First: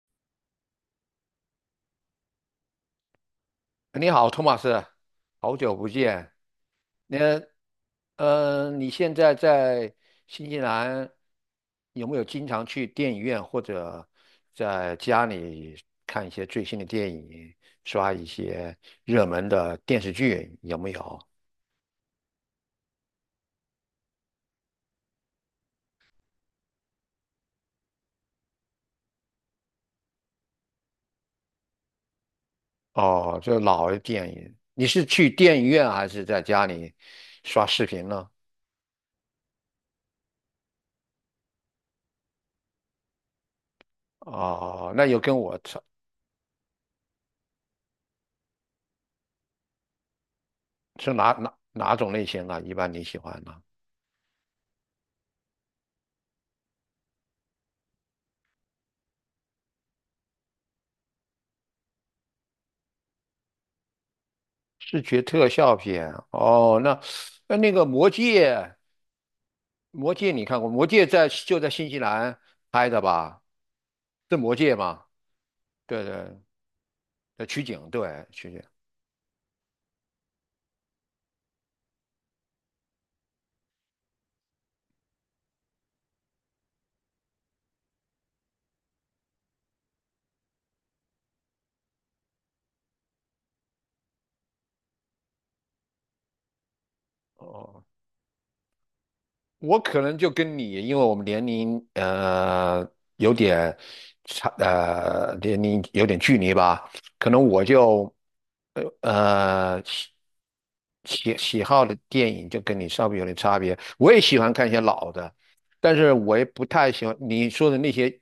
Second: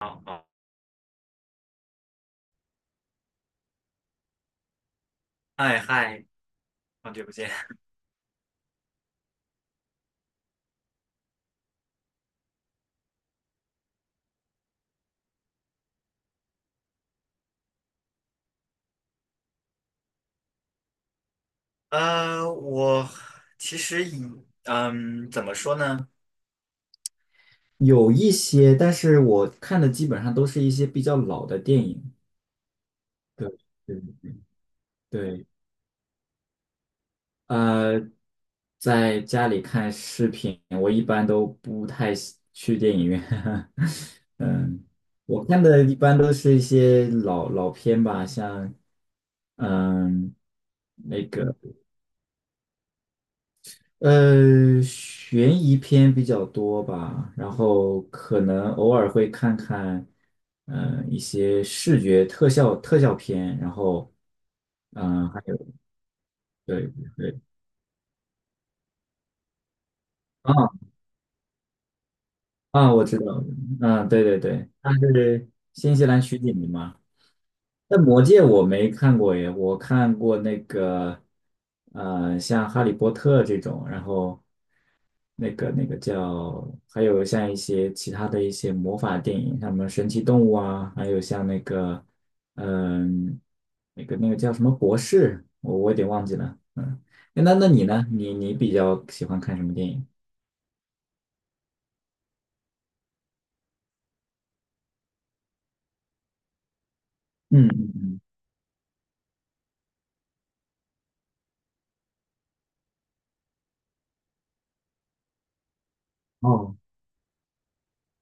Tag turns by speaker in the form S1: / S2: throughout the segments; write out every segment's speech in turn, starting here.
S1: 好，好，
S2: 你好，托马斯，好久
S1: 嗨
S2: 不
S1: 嗨，
S2: 见。
S1: 好久不
S2: 那
S1: 见。
S2: 你现在在新西兰有没有经常去电影院或者在家里看一些最新的电影，刷一些热门的电视剧？有没有？
S1: 我其实以怎么说呢？有一些，但是我看的基本上都是一些比较老的电影。
S2: 哦，
S1: 对
S2: 就老的
S1: 对
S2: 电影，你是去
S1: 对，
S2: 电影院还是在家里刷视频
S1: 呃，
S2: 呢？
S1: 在家里看视频，我一般都不太喜去电影院。嗯，
S2: 哦，那有跟
S1: 我
S2: 我
S1: 看
S2: 差
S1: 的一般都是一些老片吧，像嗯。
S2: 是
S1: 那
S2: 哪哪
S1: 个。
S2: 哪种类型啊？一般你喜欢呢？
S1: 悬疑片比较多吧，然后可能偶尔会看看，一些视觉特效片，然后，
S2: 视觉
S1: 嗯、还
S2: 特
S1: 有
S2: 效片啊哦，
S1: 对
S2: 那
S1: 对
S2: 个《魔戒》，《魔戒》你看过？
S1: 啊
S2: 《魔戒》在就在新西兰拍
S1: 啊，
S2: 的
S1: 我知
S2: 吧？
S1: 道，嗯、对
S2: 是
S1: 对
S2: 《魔
S1: 对，
S2: 戒》
S1: 它
S2: 吗？
S1: 是新
S2: 对
S1: 西兰取
S2: 对，
S1: 景的嘛。
S2: 在取景，
S1: 那《魔
S2: 对
S1: 戒》
S2: 取景。
S1: 我没看过耶，我看过那个，像《哈利波特》这种，然后那个叫，还有像一些其他的一些魔法电影，像什么神奇动物啊，还有像那个，嗯、那个叫什么博士，我有点忘记了，嗯，诶那
S2: 哦，
S1: 你呢？你比较喜欢看什么
S2: 我
S1: 电
S2: 可
S1: 影？
S2: 能就跟你，因为我们年龄有点差，年龄有点距离吧，可能我
S1: 嗯嗯
S2: 就
S1: 嗯，
S2: 呃呃喜喜好的电影就跟你稍微有点差别。我也喜欢看一些老的，但是我也不
S1: 哦，
S2: 太喜欢你说的那些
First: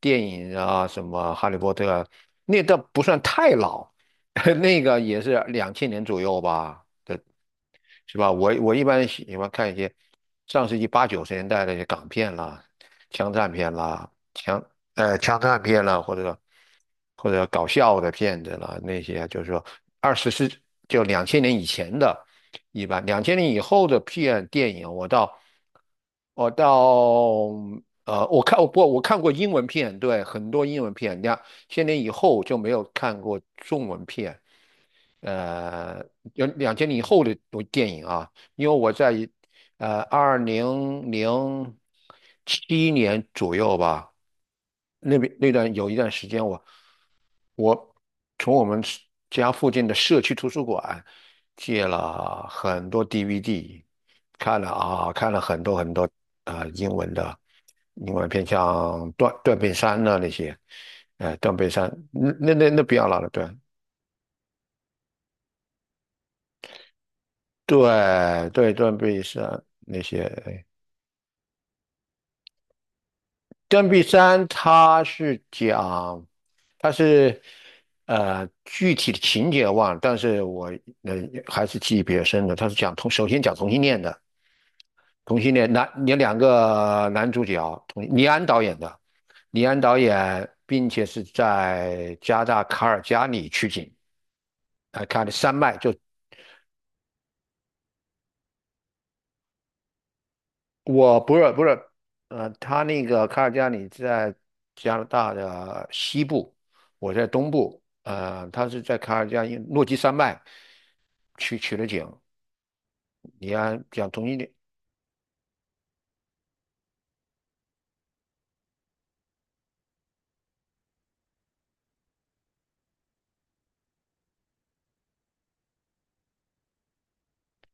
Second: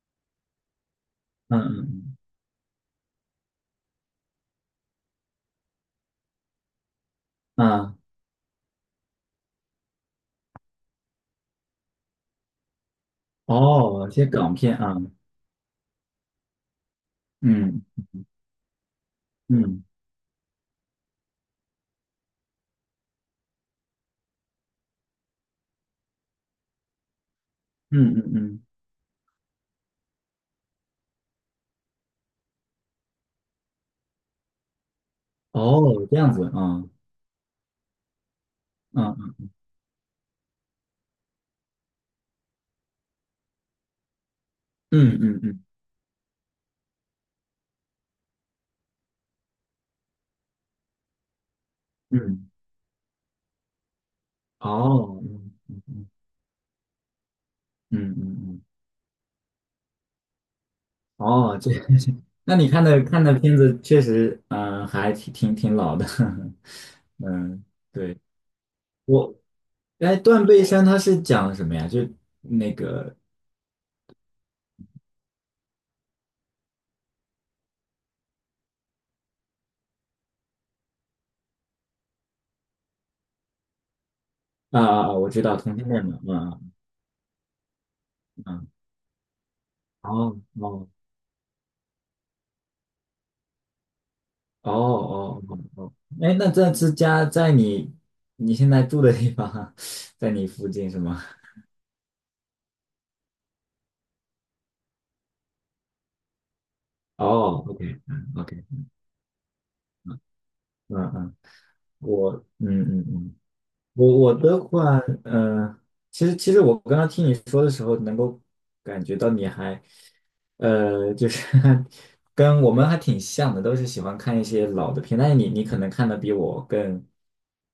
S2: 电影啊，什么《哈利
S1: 嗯
S2: 波特》，啊，
S1: 嗯
S2: 那倒不算太老，那个也是2000年左右吧的，
S1: 嗯，啊，
S2: 是吧？我一般喜欢看一些上世纪八九十年代的一些港片啦、枪战片
S1: 哦，
S2: 啦、
S1: 一些港片啊，
S2: 枪战片啦，或者搞
S1: 嗯
S2: 笑的片子啦，那些就是说
S1: 嗯
S2: 二十世就两千年以前的，一般两千年以后的电影，我到我到
S1: 嗯嗯
S2: 呃我看
S1: 嗯。
S2: 我不我看过英文片，对，很多英文片，你看。千年以后就没有看过中文片，呃，
S1: 哦，这样子
S2: 有两
S1: 啊，
S2: 千年以后的电影啊，因为我在
S1: 嗯
S2: 2007年左右吧，
S1: 嗯
S2: 那边
S1: 嗯
S2: 那
S1: 嗯
S2: 段有一段时间我从我们是家附近的社区图书馆借了
S1: 嗯，
S2: 很多 DVD，
S1: 哦，
S2: 看了
S1: 嗯
S2: 很多
S1: 嗯
S2: 很多
S1: 嗯
S2: 啊、
S1: 嗯
S2: 英文片，
S1: 嗯，嗯
S2: 像断背山呐那些，《断
S1: 哦，
S2: 背
S1: 这，
S2: 山那 那
S1: 那你
S2: 那那
S1: 看
S2: 不
S1: 的
S2: 要
S1: 看
S2: 了，
S1: 的
S2: 对
S1: 片子确实，嗯、还挺老的，嗯，对，
S2: 对对，断背
S1: 我，
S2: 山那
S1: 哎，《断
S2: 些，
S1: 背山》它是讲什么呀？就那个
S2: 断臂山它是讲，它是具体的情节忘了，但是我呃还是记忆比较深的。它是讲同，首先讲同性恋的，
S1: 啊啊啊，我
S2: 同
S1: 知
S2: 性
S1: 道
S2: 恋
S1: 同性
S2: 男
S1: 恋
S2: 有
S1: 嘛，
S2: 两
S1: 嗯
S2: 个男主角，同李安
S1: 嗯，
S2: 导
S1: 嗯
S2: 演的，李安导
S1: 哦
S2: 演，并
S1: 哦
S2: 且是在加拿大卡尔加里取景，
S1: 哦
S2: 看的
S1: 哦
S2: 山
S1: 哦
S2: 脉
S1: 哦，
S2: 就
S1: 哎，那这是家在你你现在住的地方，在你附近是
S2: 我
S1: 吗？
S2: 不是，他那个卡尔加里在加拿大的西部，我在东
S1: 哦
S2: 部，
S1: ，OK，OK。
S2: 他是在卡尔加里诺基山脉
S1: 嗯嗯，
S2: 去取的景。
S1: 我嗯嗯嗯，
S2: 你要讲
S1: 我
S2: 中
S1: 我
S2: 点。
S1: 的话，嗯，其实我刚刚听你说的时候，能够感觉到你还，就是 跟我们还挺像的，都是喜欢看一些老的片，但是你可能看的比我更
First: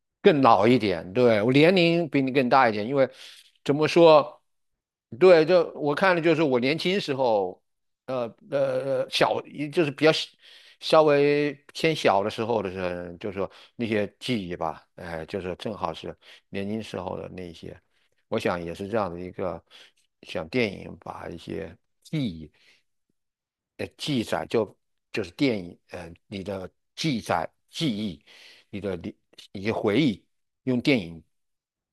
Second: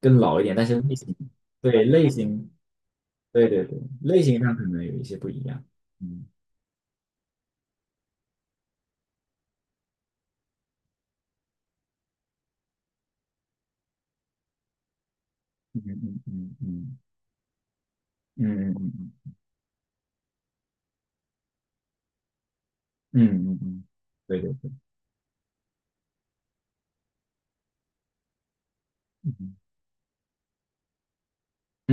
S1: 更老
S2: 更
S1: 一点，但
S2: 老一
S1: 是类
S2: 点，
S1: 型，
S2: 对，我年
S1: 对类
S2: 龄比你更
S1: 型，
S2: 大一点，因为
S1: 对对
S2: 怎
S1: 对，
S2: 么
S1: 类型
S2: 说，
S1: 上可能有一些不一
S2: 对，
S1: 样。
S2: 就我看的
S1: 嗯
S2: 就是我年轻时候，呃呃呃小，就是比较小稍微偏小的时候就是说那些记忆吧，哎、就是正
S1: 嗯
S2: 好是
S1: 嗯嗯
S2: 年轻时
S1: 嗯
S2: 候的那些。我
S1: 嗯
S2: 想也
S1: 嗯
S2: 是这样的一
S1: 嗯
S2: 个，像电影把一些记忆，
S1: 嗯嗯嗯，嗯
S2: 记
S1: 对
S2: 载
S1: 对对。
S2: 就是电影，你的记载、记忆、你一些回忆，用电影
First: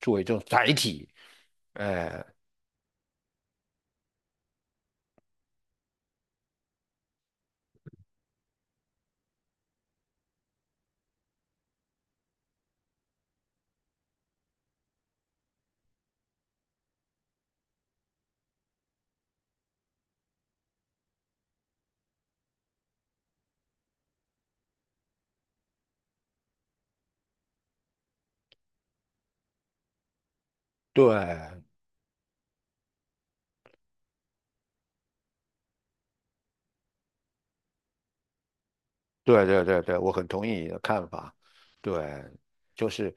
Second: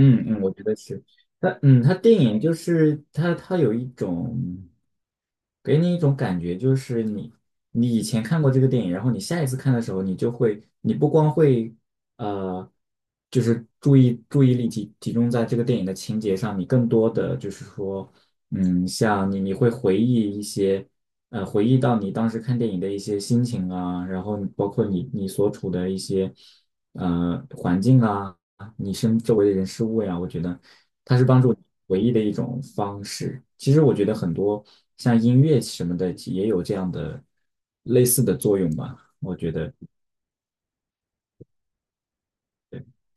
S2: 作为一种
S1: 嗯，我觉
S2: 载
S1: 得是。
S2: 体，
S1: 它嗯，它电
S2: 哎、
S1: 影就是它它有一种给你一种感觉，就是你你以前看过这个电影，然后你下一次看的时候，你就会你不光会呃，就是注意力集中在这个电影的情节上，你更多的就是说，嗯，像你会回忆一些回忆到你当时看电影的一些心情啊，然后包括你你所处的一些呃环境啊。啊，你身周围的人事物呀，我觉得它是帮助你
S2: 对。
S1: 唯一的一种方式。其实我觉得很多像音乐什么的也有这样的类似的作用吧。我
S2: 对
S1: 觉
S2: 对
S1: 得，
S2: 对对，我很同意你的看法。对，
S1: 对，
S2: 就是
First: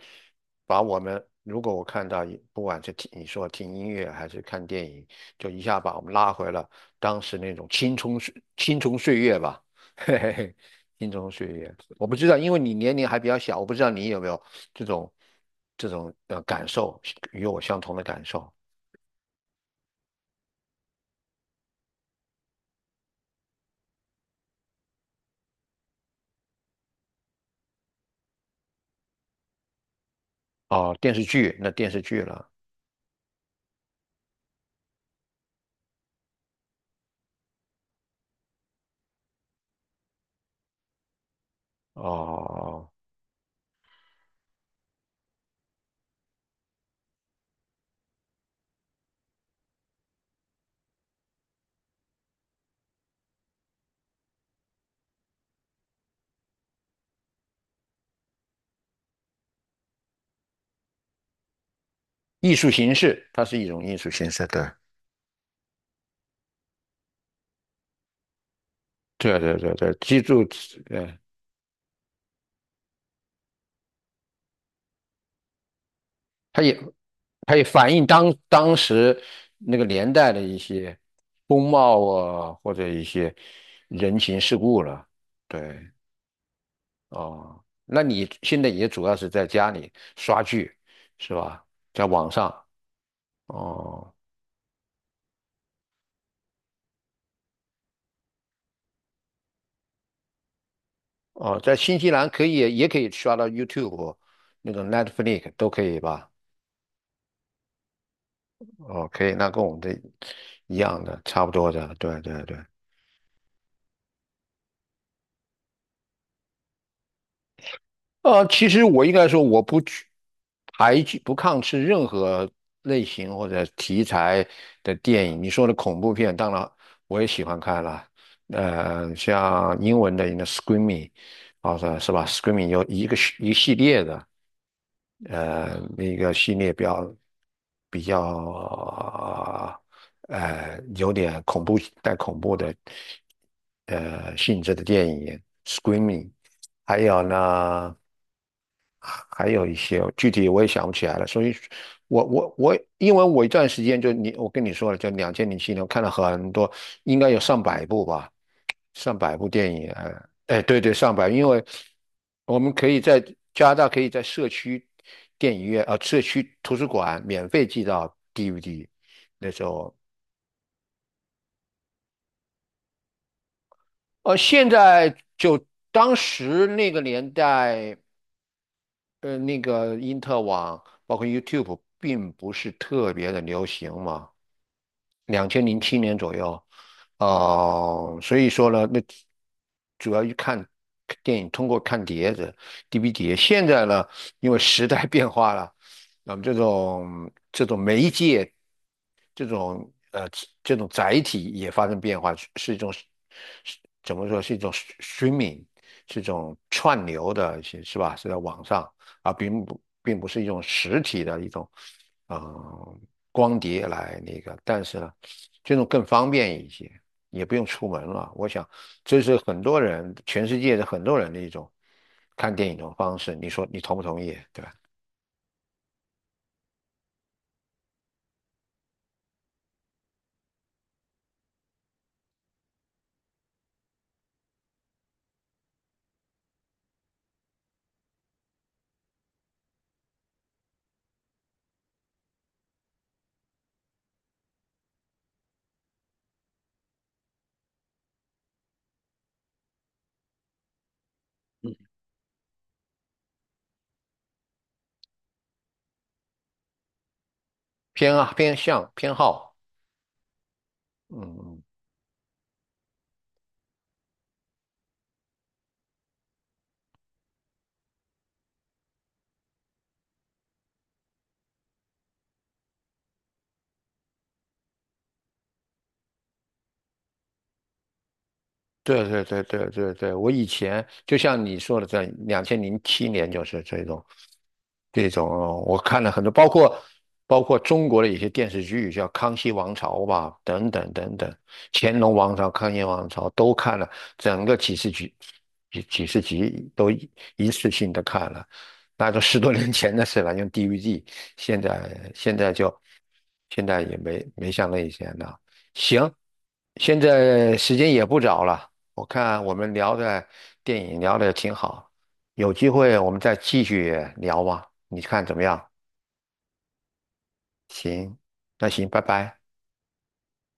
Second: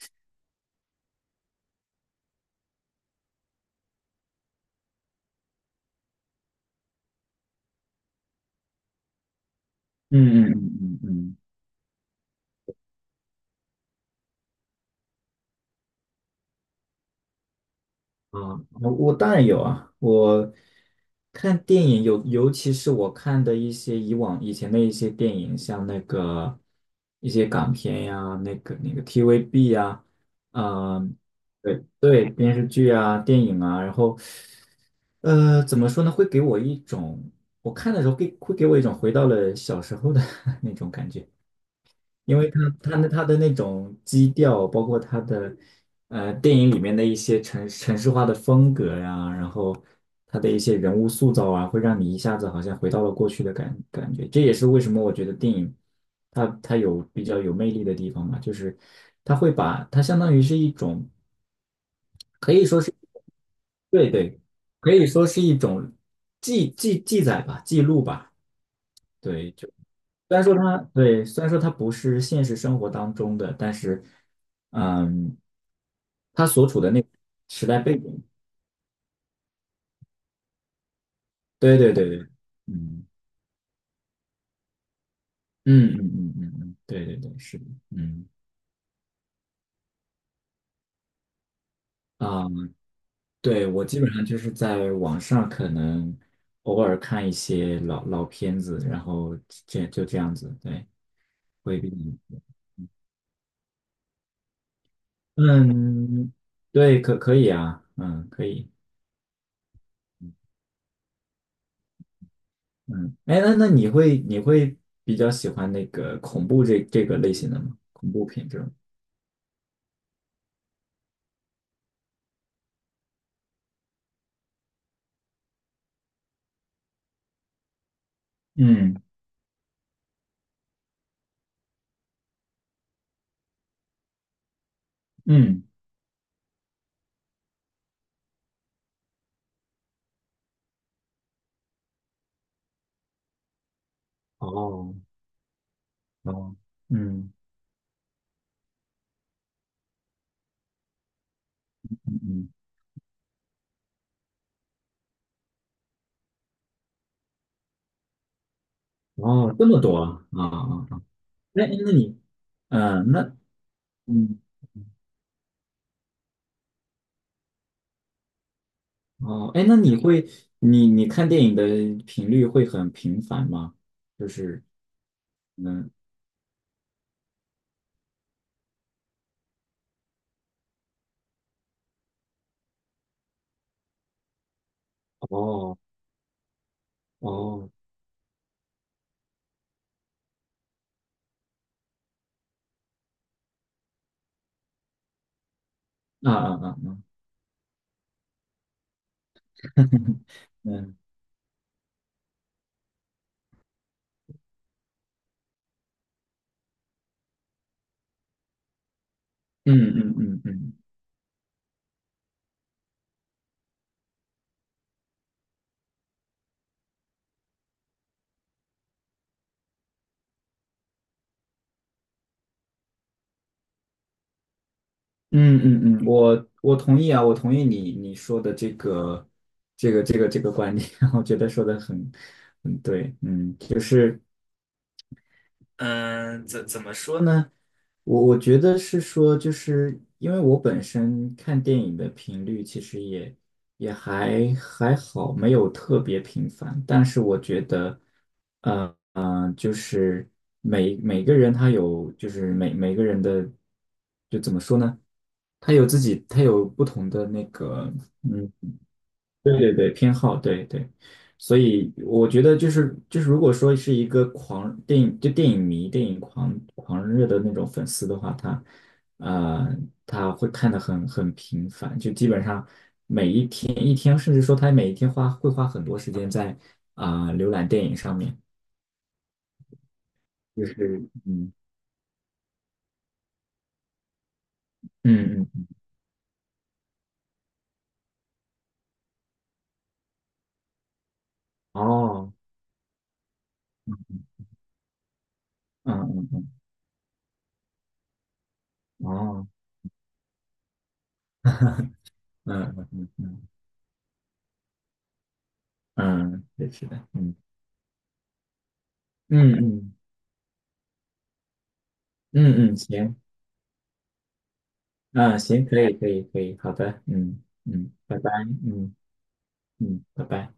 S2: 把我们，如果我看到不管是听你说听音乐还是看电影，就一下把我们拉回了当时那种青葱岁月吧，嘿嘿
S1: 嗯嗯
S2: 嘿，
S1: 嗯
S2: 青葱
S1: 嗯
S2: 岁月。我不知道，因为你年龄还比较小，我不知道你有没有这种这种感受，与我相同的感
S1: 嗯，
S2: 受。
S1: 啊，我我当然有啊。我看电影有，尤其是我看的一些以往以前的一些电影，像那个一些港片呀，那个 TVB 呀，
S2: 哦，
S1: 嗯、对
S2: 电视剧
S1: 对，
S2: 了，
S1: 电视剧啊、电影啊，然后怎么说呢？会给我一种，我看的时候给会给我一种回到了小时候的 那种感觉，因为他
S2: 哦，
S1: 他那他的那种基调，包括他的呃电影里面的一些城市化的风格呀、然后他的一些人物塑造啊，会让你一下子好像回到了过去的感觉。这也是为什么我觉得电影它它有比较有魅力的地方嘛，就是它会把它相当于是一种。可
S2: 艺
S1: 以
S2: 术
S1: 说是。
S2: 形式，它是一种艺
S1: 对
S2: 术形
S1: 对，
S2: 式，对。
S1: 可以说是一种记载吧，记录吧。
S2: 对
S1: 对，
S2: 对
S1: 就
S2: 对对，记
S1: 虽然
S2: 住，
S1: 说它
S2: 对，
S1: 对，虽然说它不是现实生活当中的，但是，嗯，它
S2: 它
S1: 所
S2: 也
S1: 处的那个
S2: 它也
S1: 时代
S2: 反
S1: 背
S2: 映
S1: 景，
S2: 当时那个年代的一些风
S1: 对对对
S2: 貌
S1: 对，
S2: 啊，或者一
S1: 嗯
S2: 些人情世故了。对，
S1: 嗯嗯嗯嗯嗯，对对对，是
S2: 哦，
S1: 的，
S2: 那
S1: 嗯
S2: 你现在也主要是在家里刷剧是吧？在网
S1: 啊，
S2: 上，
S1: 对，我基本
S2: 哦
S1: 上就是在网上可能偶尔看一些老片子，然后这就这样子，对，
S2: 哦，在
S1: 会比较
S2: 新西兰也可以刷到 YouTube 那种 Netflix 都可以吧？
S1: 嗯，对，可可以啊，嗯，可以，
S2: 哦，可以，那跟我们的一样的，差不多的，对对对。
S1: 嗯，哎，那那你会比较喜欢那个恐怖这这个类型的吗？恐怖片这
S2: 其
S1: 种？
S2: 实我应该说，我不去排拒、不抗斥任何类型或者题材的电影。你说的恐怖片，当然我也喜欢看了。
S1: 嗯
S2: 像英文的那 Screaming，好像是吧？Screaming 有一个系列的，
S1: 嗯，
S2: 那个系列比较有点恐怖带恐怖的性质的
S1: 哦
S2: 电影，Screaming。
S1: 哦，
S2: 还有
S1: 嗯
S2: 呢，还有一些具体我也想不起来了，所以
S1: 嗯
S2: 我，
S1: 嗯，
S2: 我我因为我一段时间就你，我跟你说了，就两千零七年我看了很多，应该有上百部吧，上百部
S1: 哦，这
S2: 电
S1: 么
S2: 影，
S1: 多啊啊
S2: 哎，对
S1: 啊！
S2: 对，
S1: 啊
S2: 上百，因为
S1: 哎，那你，
S2: 我们可以
S1: 嗯，
S2: 在
S1: 那
S2: 加拿大可以在
S1: 嗯
S2: 社区电影院，啊，社区图书馆免费寄到 DVD，
S1: 哦，
S2: 那时
S1: 哎，那
S2: 候，
S1: 你会你你看电影的频率会很频繁吗？就是
S2: 现在就
S1: 嗯，
S2: 当时那个年代。那个因特网包括 YouTube 并不是特别的流行嘛。两千
S1: 哦
S2: 零七年左右，
S1: 哦，
S2: 哦、所以说呢，那主要去看电影，通过看碟子、DVD 现在呢，因为时代变化了，
S1: 啊
S2: 那么
S1: 啊啊，啊
S2: 这种媒介，这种 呃这种
S1: 嗯
S2: 载体也发生变化，是是一种是怎么说是一种 streaming，是一种串流的，一些是吧？是在网上啊，
S1: 嗯嗯
S2: 并不是
S1: 嗯
S2: 一种
S1: 嗯
S2: 实体的一种。嗯，光碟来那个，但是呢，这种更方便一些，也不用出门了。我想，这是很多人，全世界的很多人的一种看电影的方式。你说你同不同意？对吧？
S1: 嗯嗯嗯，我我同意啊，我同意你你说的这个这个观点，我觉得说的很很对，嗯，就是。嗯，怎么说呢？我觉得是说，就是因为我本身看电影的频率其实也也还还好，没有特别频繁。但是我觉得，呃呃，就是每每个人他有，就是每每个人的，就怎么说呢？他有自己，他有不同的那个，
S2: 偏啊，
S1: 嗯。
S2: 偏向偏好，
S1: 对对对，偏好，对对，所
S2: 嗯。
S1: 以我觉得就是就是，如果说是一个狂电影就电影迷、电影狂热的那种粉丝的话，他呃他会看得很很频繁，就基本上一天，甚至说他每一天花会花很多时间在啊、浏览电影上面，
S2: 对对对对对对，我以
S1: 就
S2: 前
S1: 是
S2: 就像
S1: 嗯
S2: 你说的这样，两千零七年就是这种，这种
S1: 嗯嗯
S2: 我看了很多，包括中国的一些电视剧，叫《康熙王朝》吧，等等等等，《乾隆王
S1: 哦
S2: 朝》《康熙王朝》都看了，整个几十集，几十
S1: 嗯嗯
S2: 集都一次性的看了，
S1: 嗯
S2: 那都十
S1: 哦
S2: 多年前的事了，用 DVD，现
S1: 嗯
S2: 在现在就
S1: 嗯嗯嗯
S2: 现在也没像那以前了。行，
S1: 嗯，对是
S2: 现
S1: 的，嗯
S2: 在时间也不早了。我看
S1: 嗯
S2: 我们
S1: 嗯
S2: 聊的电影聊的挺好，有机
S1: 嗯嗯，
S2: 会我
S1: 行。
S2: 们再继续聊吧，你看怎
S1: 啊，
S2: 么
S1: 行，
S2: 样？
S1: 可以，可以，可以，好的，嗯嗯，
S2: 行，
S1: 拜拜，
S2: 那行，
S1: 嗯
S2: 拜拜。
S1: 嗯，拜拜。